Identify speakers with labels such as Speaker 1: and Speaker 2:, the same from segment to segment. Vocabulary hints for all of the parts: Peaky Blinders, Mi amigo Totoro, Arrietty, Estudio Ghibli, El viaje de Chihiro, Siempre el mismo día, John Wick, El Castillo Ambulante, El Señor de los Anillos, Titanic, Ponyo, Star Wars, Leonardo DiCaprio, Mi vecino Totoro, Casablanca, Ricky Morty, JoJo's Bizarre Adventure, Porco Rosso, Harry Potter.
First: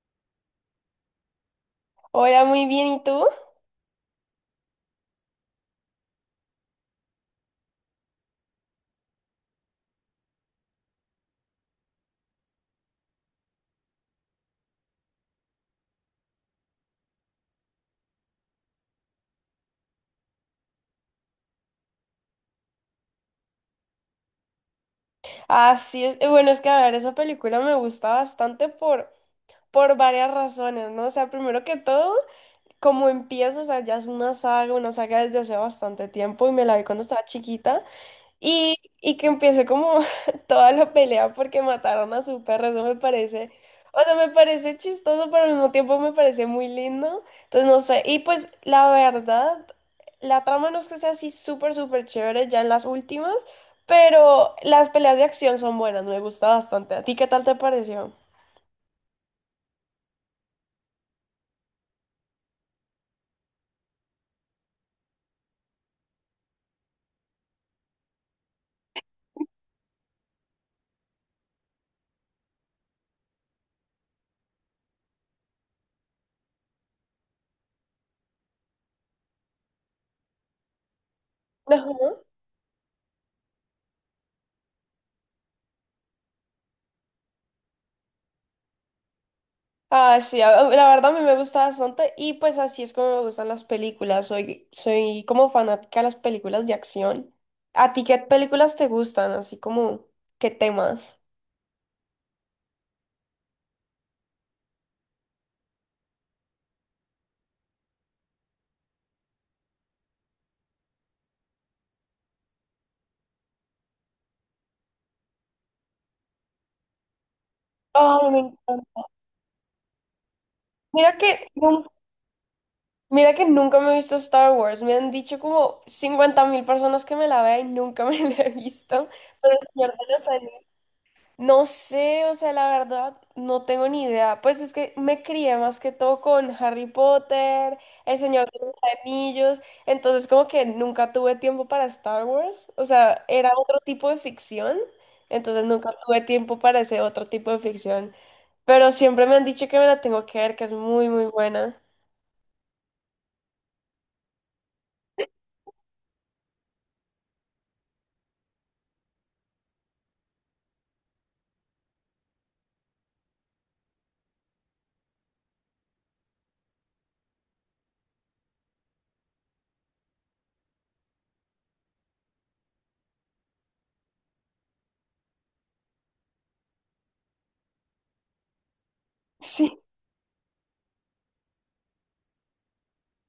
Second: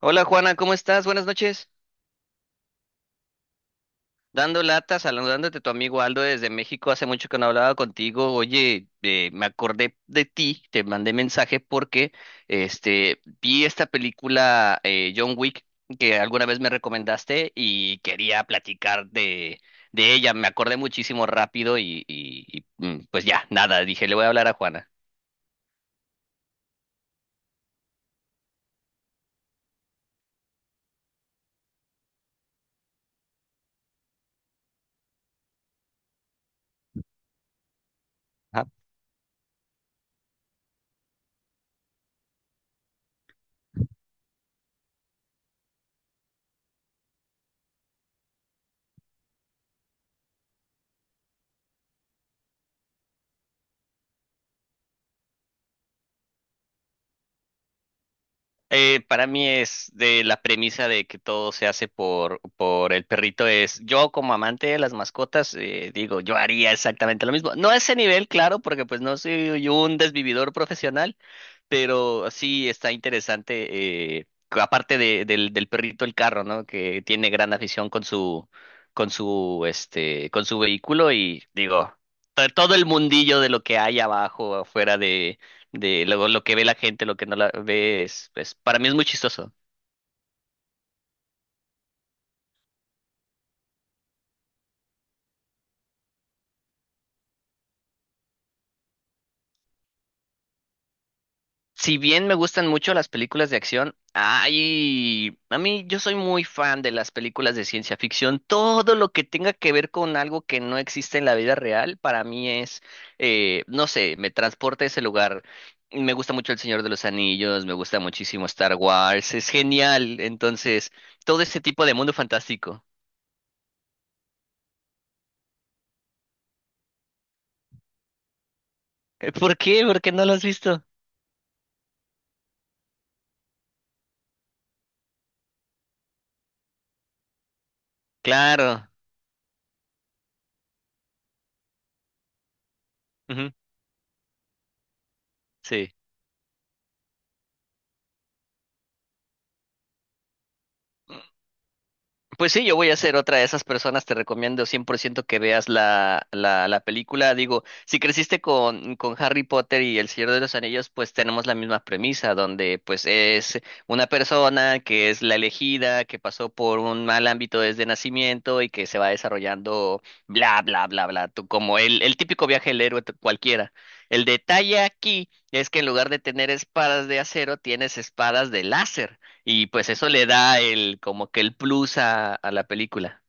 Speaker 1: Hola, Juana, ¿cómo estás? Buenas noches.
Speaker 2: Hola, muy bien, ¿y tú?
Speaker 1: Dando lata, saludándote tu amigo Aldo desde México. Hace mucho que no hablaba contigo. Oye, me acordé de ti, te mandé mensaje porque vi esta película, John Wick, que alguna vez me recomendaste y quería platicar de ella. Me acordé muchísimo rápido y pues ya, nada, dije, le voy a hablar a Juana.
Speaker 2: Así es, bueno, es que a ver, esa película me gusta bastante por varias razones, ¿no? O sea, primero que todo, como empieza, o sea, ya es una saga desde hace bastante tiempo y me la vi cuando estaba chiquita. Y que empiece como toda la pelea porque mataron a su perro, eso me parece, o sea, me parece chistoso, pero al mismo tiempo me parece muy lindo. Entonces, no sé, y pues la verdad, la trama no es que sea así súper, súper chévere ya en las últimas, pero las peleas de acción son buenas, me gusta bastante. ¿A ti qué tal te pareció?
Speaker 1: Para mí es de la premisa de que todo se hace por el perrito. Es, yo como amante de las mascotas, digo, yo haría exactamente lo mismo. No a ese nivel, claro, porque pues no soy un desvividor profesional, pero sí está interesante, que aparte del perrito, el carro, ¿no? Que tiene gran afición con su con su vehículo y digo, todo el mundillo de lo que hay abajo, afuera de lo que ve la gente, lo que no la ve, para mí es muy chistoso.
Speaker 2: Ah, sí, la verdad a mí me gusta bastante y pues así es como me gustan las películas. Soy como fanática de las películas de acción. ¿A ti qué películas te gustan? Así como, ¿qué temas?
Speaker 1: Si bien me gustan mucho las películas de acción, ay, a mí, yo soy muy fan de las películas de ciencia ficción. Todo lo que tenga que ver con algo que no existe en la vida real, para mí es, no sé, me transporta a ese lugar. Me gusta mucho El Señor de los Anillos, me gusta
Speaker 2: Ay, me
Speaker 1: muchísimo Star
Speaker 2: encanta.
Speaker 1: Wars, es genial. Entonces,
Speaker 2: Mira que,
Speaker 1: todo ese
Speaker 2: nun-
Speaker 1: tipo de mundo fantástico.
Speaker 2: Mira que nunca me he visto Star Wars. Me han dicho como 50 mil personas que me la vea y nunca me la he visto. Pero
Speaker 1: ¿Por
Speaker 2: el
Speaker 1: qué?
Speaker 2: Señor
Speaker 1: ¿Por
Speaker 2: de
Speaker 1: qué no
Speaker 2: los
Speaker 1: lo has
Speaker 2: Anillos.
Speaker 1: visto?
Speaker 2: No sé, o sea, la verdad, no tengo ni idea. Pues es que me crié más que todo con Harry Potter, El Señor de los
Speaker 1: Claro.
Speaker 2: Anillos, entonces como que nunca tuve tiempo para Star Wars, o sea,
Speaker 1: Ujú.
Speaker 2: era otro tipo de ficción, entonces nunca
Speaker 1: Sí.
Speaker 2: tuve tiempo para ese otro tipo de ficción, pero siempre me han dicho que me la tengo que ver, que es muy, muy buena.
Speaker 1: Pues sí, yo voy a ser otra de esas personas, te recomiendo 100% que veas la película. Digo, si creciste con Harry Potter y El Señor de los Anillos, pues tenemos la misma premisa, donde pues es una persona que es la elegida, que pasó por un mal ámbito desde nacimiento y que se va desarrollando bla, bla, bla, bla, tú, como el típico viaje del héroe, cualquiera. El detalle aquí es que en lugar de tener espadas de acero, tienes espadas de láser. Y
Speaker 2: Sí.
Speaker 1: pues eso le da el, como que el plus a la película.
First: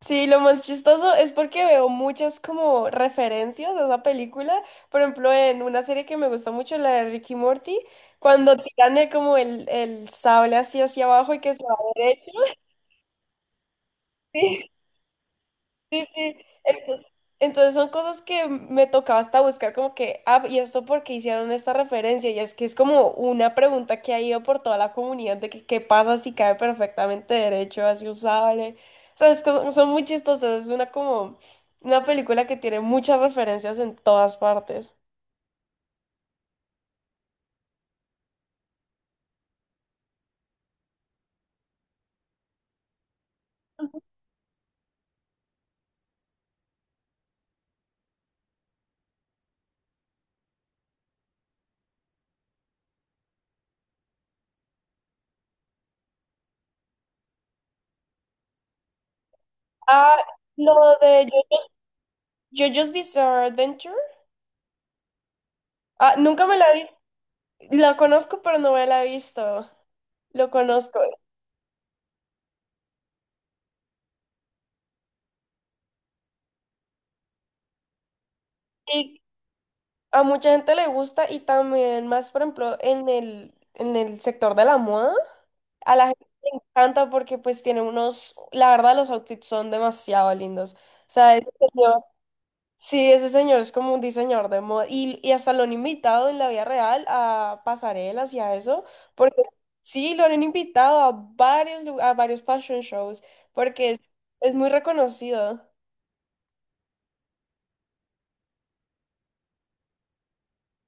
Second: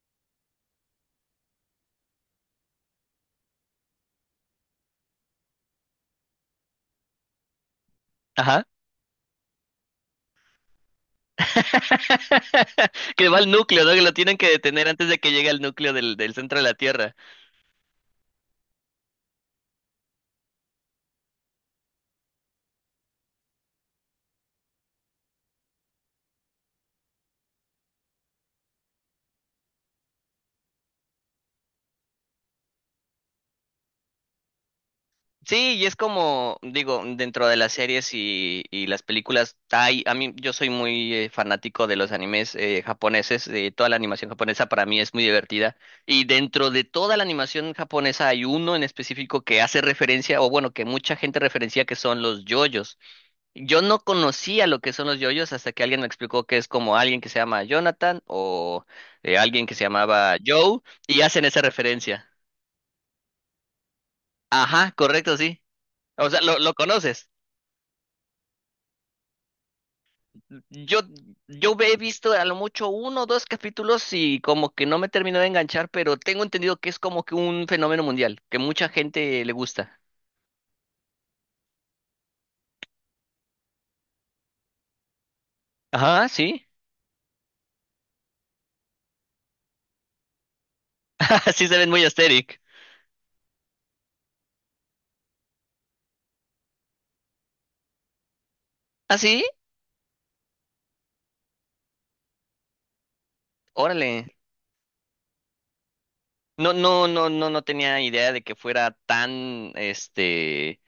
Speaker 2: Sí, lo más chistoso es porque veo muchas como referencias a esa película. Por ejemplo, en una serie que me gusta mucho, la de Ricky Morty, cuando
Speaker 1: Ajá.
Speaker 2: tiran el sable así hacia abajo y que se va derecho.
Speaker 1: Que va al núcleo, ¿no? Que lo tienen que detener antes de que llegue al núcleo
Speaker 2: Sí,
Speaker 1: del
Speaker 2: sí.
Speaker 1: centro de la
Speaker 2: Entonces,
Speaker 1: Tierra.
Speaker 2: entonces son cosas que me tocaba hasta buscar como que, ah, y esto porque hicieron esta referencia, y es que es como una pregunta que ha ido por toda la comunidad de que qué pasa si cae perfectamente derecho, así usable. O sea, es como son muy chistosas, es una como una película que tiene muchas referencias en todas partes.
Speaker 1: Sí, y es como, digo, dentro de las series y las películas, hay, a mí, yo soy muy fanático de los animes, japoneses, de toda la animación japonesa, para mí es muy divertida. Y dentro de toda la animación japonesa hay uno en específico que hace referencia, o bueno, que mucha gente referencia, que son los yoyos. Yo no conocía lo que son los yoyos hasta que alguien me explicó que es como alguien que se llama Jonathan o alguien que se
Speaker 2: Ah,
Speaker 1: llamaba Joe,
Speaker 2: lo
Speaker 1: y
Speaker 2: de
Speaker 1: hacen
Speaker 2: Jo-
Speaker 1: esa referencia.
Speaker 2: JoJo's Bizarre Adventure.
Speaker 1: Ajá, correcto, sí.
Speaker 2: Ah,
Speaker 1: O sea,
Speaker 2: nunca me la
Speaker 1: lo
Speaker 2: vi.
Speaker 1: conoces.
Speaker 2: La conozco, pero no me la he visto. Lo conozco.
Speaker 1: Yo, yo he visto a lo mucho uno o dos capítulos y como que no me terminó de enganchar, pero tengo entendido que es como que un fenómeno mundial, que mucha gente le gusta.
Speaker 2: A mucha gente le gusta y también más, por ejemplo, en el sector de la moda, a la gente
Speaker 1: Ajá,
Speaker 2: le
Speaker 1: sí.
Speaker 2: encanta porque pues tiene unos, la verdad los outfits son demasiado lindos. O sea, ese
Speaker 1: Sí se ven
Speaker 2: señor,
Speaker 1: muy asteric.
Speaker 2: sí, ese señor es como un diseñador de moda y hasta lo han invitado en la vida real a pasarelas y a eso,
Speaker 1: ¿Ah,
Speaker 2: porque
Speaker 1: sí?
Speaker 2: sí, lo han invitado a varios, a varios fashion shows porque
Speaker 1: Órale.
Speaker 2: es muy reconocido.
Speaker 1: No, no, no, no, no tenía idea de que fuera tan,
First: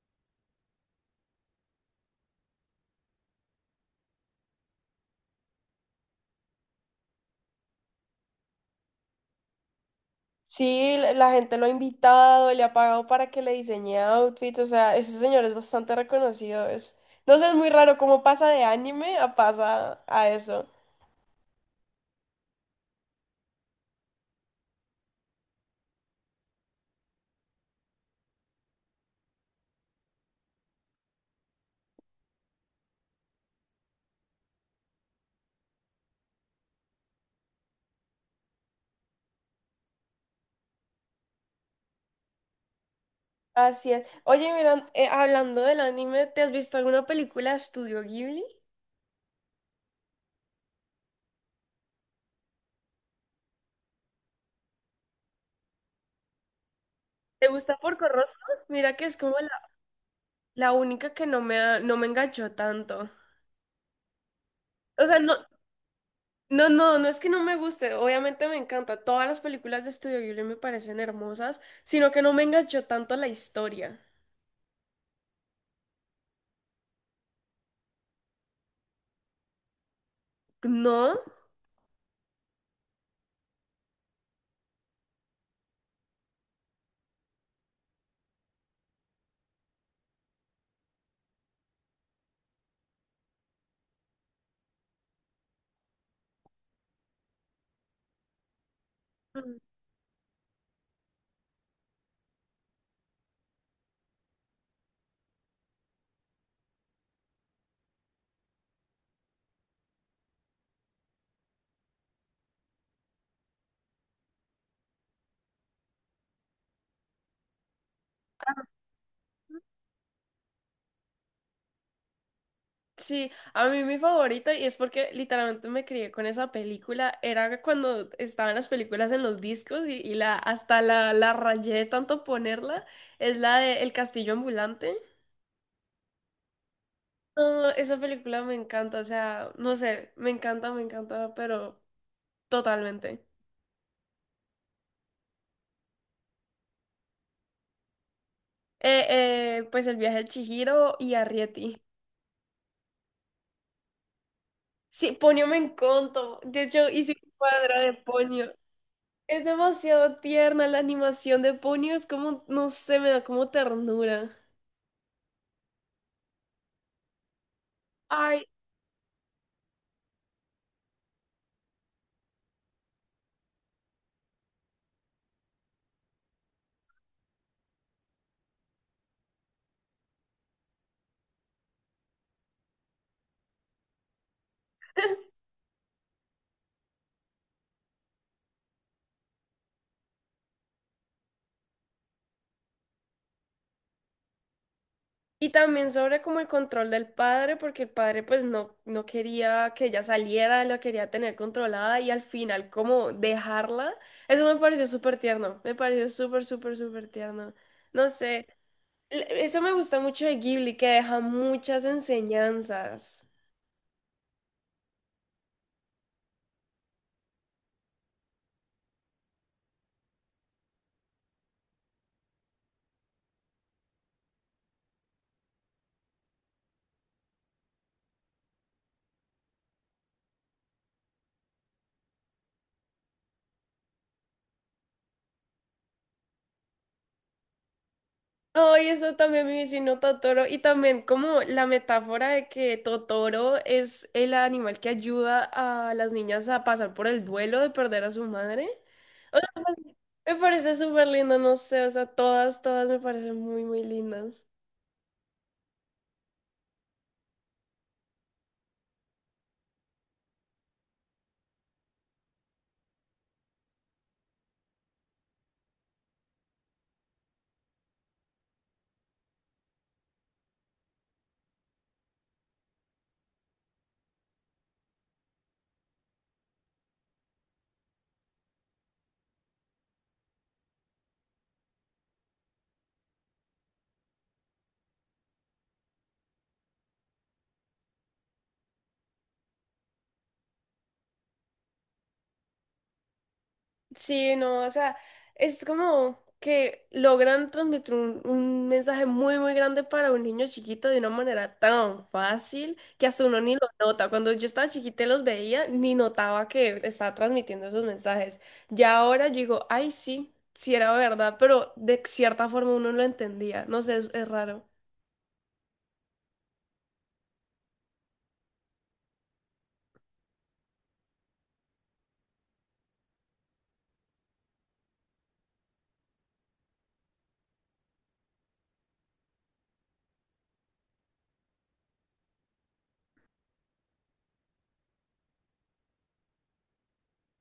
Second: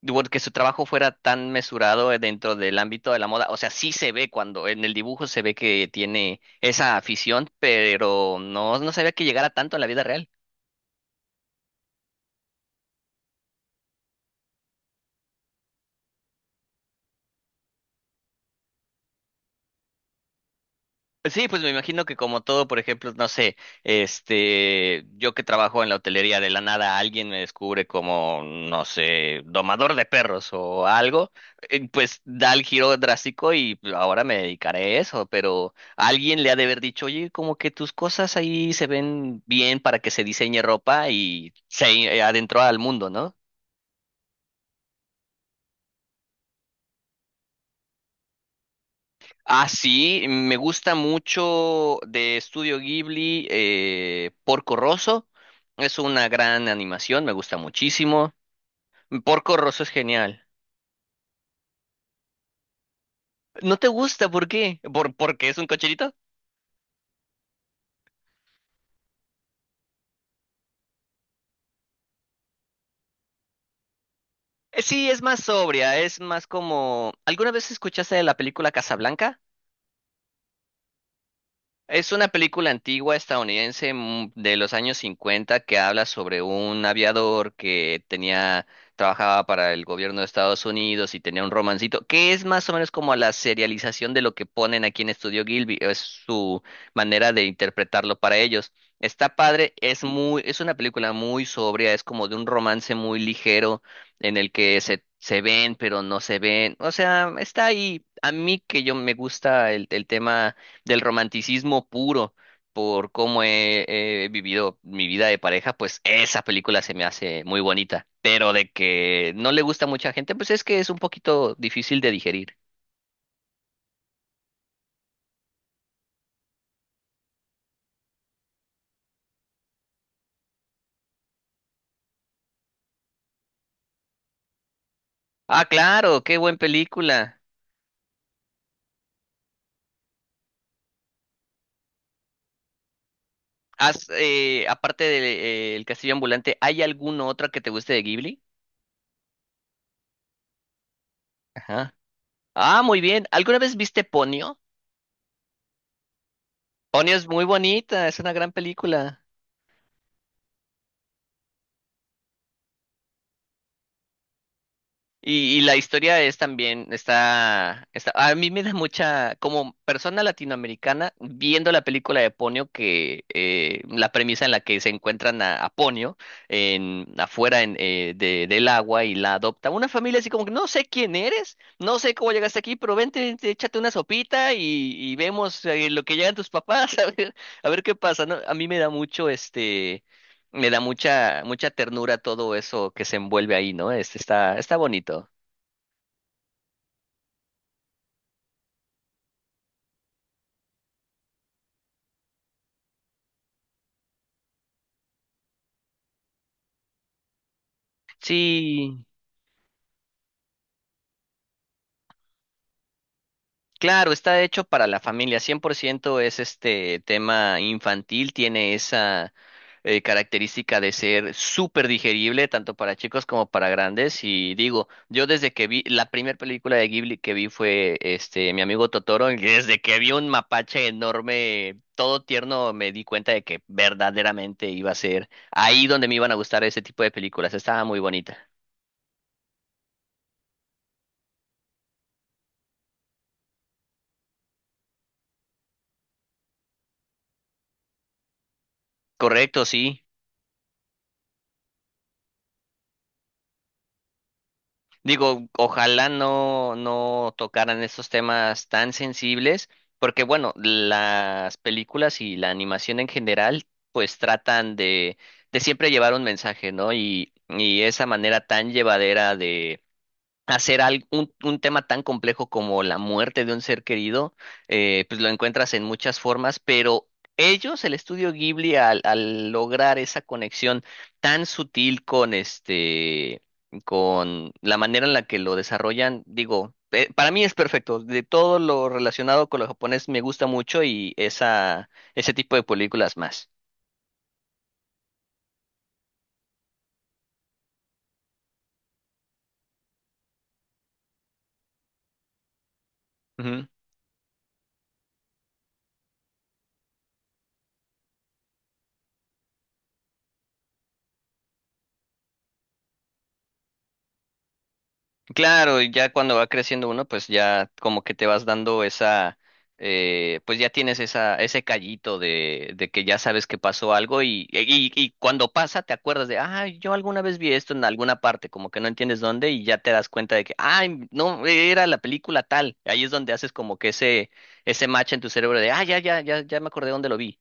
Speaker 1: digo, que su trabajo fuera tan mesurado, dentro del ámbito de la moda. O sea, sí se ve cuando en el dibujo se ve que tiene esa afición, pero no, no sabía que llegara tanto en la vida real.
Speaker 2: Sí, la la gente lo ha invitado, le ha pagado para que le diseñe outfits, o sea, ese señor es bastante reconocido. Es... No sé, es muy raro cómo pasa de anime a pasa a eso.
Speaker 1: Sí, pues me imagino que como todo, por ejemplo, no sé, yo que trabajo en la hotelería, de la nada alguien me descubre como, no sé, domador de perros o algo, pues da el giro drástico y ahora me dedicaré a eso, pero alguien le ha de haber dicho, oye, como que tus cosas ahí se ven bien para que se diseñe ropa y se adentró al mundo, ¿no?
Speaker 2: Así es. Oye, mira, hablando del anime, ¿te has visto alguna película de Estudio Ghibli?
Speaker 1: Ah, sí, me gusta mucho de Estudio Ghibli, Porco Rosso. Es una gran animación, me
Speaker 2: ¿Te
Speaker 1: gusta
Speaker 2: gusta Porco
Speaker 1: muchísimo.
Speaker 2: Rosso? Mira que es como
Speaker 1: Porco
Speaker 2: la,
Speaker 1: Rosso es genial.
Speaker 2: la única que no me, no me enganchó tanto.
Speaker 1: ¿No te gusta? ¿Por qué?
Speaker 2: O
Speaker 1: ¿Por,
Speaker 2: sea, no,
Speaker 1: porque es un cocherito?
Speaker 2: no, no, no es que no me guste, obviamente me encanta. Todas las películas de Estudio Ghibli me parecen hermosas, sino que no me enganchó tanto la historia.
Speaker 1: Sí, es más sobria, es más como… ¿Alguna vez escuchaste de la película Casablanca?
Speaker 2: ¿No?
Speaker 1: Es una película antigua estadounidense, de los años cincuenta, que habla sobre un aviador que tenía, trabajaba para el gobierno de Estados Unidos y tenía un romancito, que es más o menos como la serialización de lo que ponen aquí en Estudio Gilby, es su manera de interpretarlo para ellos. Está padre, es muy, es una película muy sobria, es como de un romance muy ligero en el que se ven pero no se ven. O sea, está ahí. A mí, que yo me gusta el tema del romanticismo puro por cómo he vivido mi vida de pareja, pues esa película se me hace muy bonita. Pero de que no le gusta a mucha gente, pues es que es un poquito difícil de digerir.
Speaker 2: Sí, a mí mi favorito, y es porque literalmente me crié con esa película, era cuando estaban las películas en los discos y la, hasta la, la rayé de tanto ponerla, es la de El Castillo Ambulante.
Speaker 1: Ah, claro, qué buena película.
Speaker 2: No, esa película me encanta, o sea, no sé, me encanta, pero totalmente.
Speaker 1: Has, aparte de El Castillo Ambulante, ¿hay alguna otra que te guste de Ghibli?
Speaker 2: Pues el viaje de Chihiro y Arrietty.
Speaker 1: Ajá. Ah, muy bien. ¿Alguna vez viste Ponyo?
Speaker 2: Sí, Ponyo me encantó. De hecho, hice
Speaker 1: Ponyo es
Speaker 2: un
Speaker 1: muy
Speaker 2: cuadro de
Speaker 1: bonita, es una gran
Speaker 2: Ponyo.
Speaker 1: película.
Speaker 2: Es demasiado tierna la animación de Ponyo, es como, no sé, me da como ternura.
Speaker 1: Y la historia es también, está, a
Speaker 2: Ay,
Speaker 1: mí me da mucha, como persona latinoamericana, viendo la película de Ponio, que, la premisa en la que se encuentran a Ponio en, afuera en, del agua, y la adopta una familia así como que, no sé quién eres, no sé cómo llegaste aquí, pero vente, vente, échate una sopita, y vemos, lo que llegan tus papás, a ver qué pasa, ¿no? A mí me da mucho este… Me da mucha, mucha ternura todo eso que se envuelve ahí, ¿no? Este está, está bonito.
Speaker 2: y también sobre como el control del padre, porque el padre pues no, no quería que ella saliera, la quería tener controlada y al final como dejarla, eso me pareció súper tierno, me pareció súper, súper, súper tierno. No sé,
Speaker 1: Sí,
Speaker 2: eso me gusta mucho de Ghibli, que deja muchas enseñanzas.
Speaker 1: claro, está hecho para la familia, 100% es este tema infantil, tiene esa característica de ser súper digerible, tanto para chicos como para grandes, y digo, yo desde que vi, la primera película de Ghibli que vi fue Mi amigo Totoro, y desde que vi un mapache enorme, todo tierno, me di cuenta de que verdaderamente iba a ser ahí donde me iban a gustar ese tipo de películas, estaba muy bonita.
Speaker 2: Ay, eso también mi vecino Totoro. Y también como la metáfora de que Totoro es el animal que ayuda a las niñas a pasar por el duelo de perder a su madre. O sea,
Speaker 1: Correcto, sí.
Speaker 2: me parece súper lindo, no sé, o sea, todas, todas me parecen muy, muy lindas.
Speaker 1: Digo, ojalá no tocaran estos temas tan sensibles, porque bueno, las películas y la animación en general pues tratan de siempre llevar un mensaje, ¿no? Y esa manera tan llevadera hacer un tema tan complejo como la muerte de un ser querido, pues lo encuentras en muchas formas, pero ellos, el Estudio Ghibli, al lograr esa conexión tan sutil con con la manera en la que lo desarrollan, digo, para mí es perfecto. De todo lo relacionado con lo japonés me gusta mucho, y esa, ese tipo de películas más.
Speaker 2: Sí, no, o sea, es como que logran transmitir un mensaje muy, muy grande para un niño chiquito de una manera tan fácil que hasta uno ni lo nota. Cuando yo estaba chiquita y los veía, ni notaba que estaba transmitiendo esos mensajes. Ya ahora yo digo, ay, sí, sí era verdad, pero de cierta forma uno lo entendía. No sé, es raro.
Speaker 1: Claro, y ya cuando va creciendo uno, pues ya como que te vas dando esa, pues ya tienes esa, ese callito de que ya sabes que pasó algo, y cuando pasa te acuerdas de, ah, yo alguna vez vi esto en alguna parte, como que no entiendes dónde y ya te das cuenta de que, ay, no, era la película tal. Ahí es donde haces como que ese match en tu cerebro de, ah, ya, ya, ya, ya me acordé dónde lo vi.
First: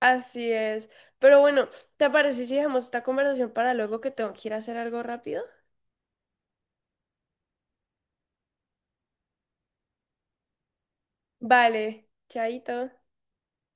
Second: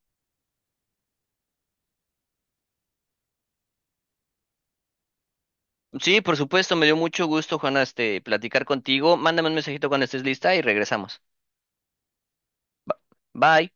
Speaker 2: Así es. Pero bueno, ¿te parece si dejamos esta conversación para luego que tengo que ir a hacer algo rápido?
Speaker 1: Sí, por supuesto, me dio mucho gusto, Juana, platicar contigo. Mándame un mensajito cuando estés lista y regresamos.
Speaker 2: Vale, chaito.
Speaker 1: Ba- Bye.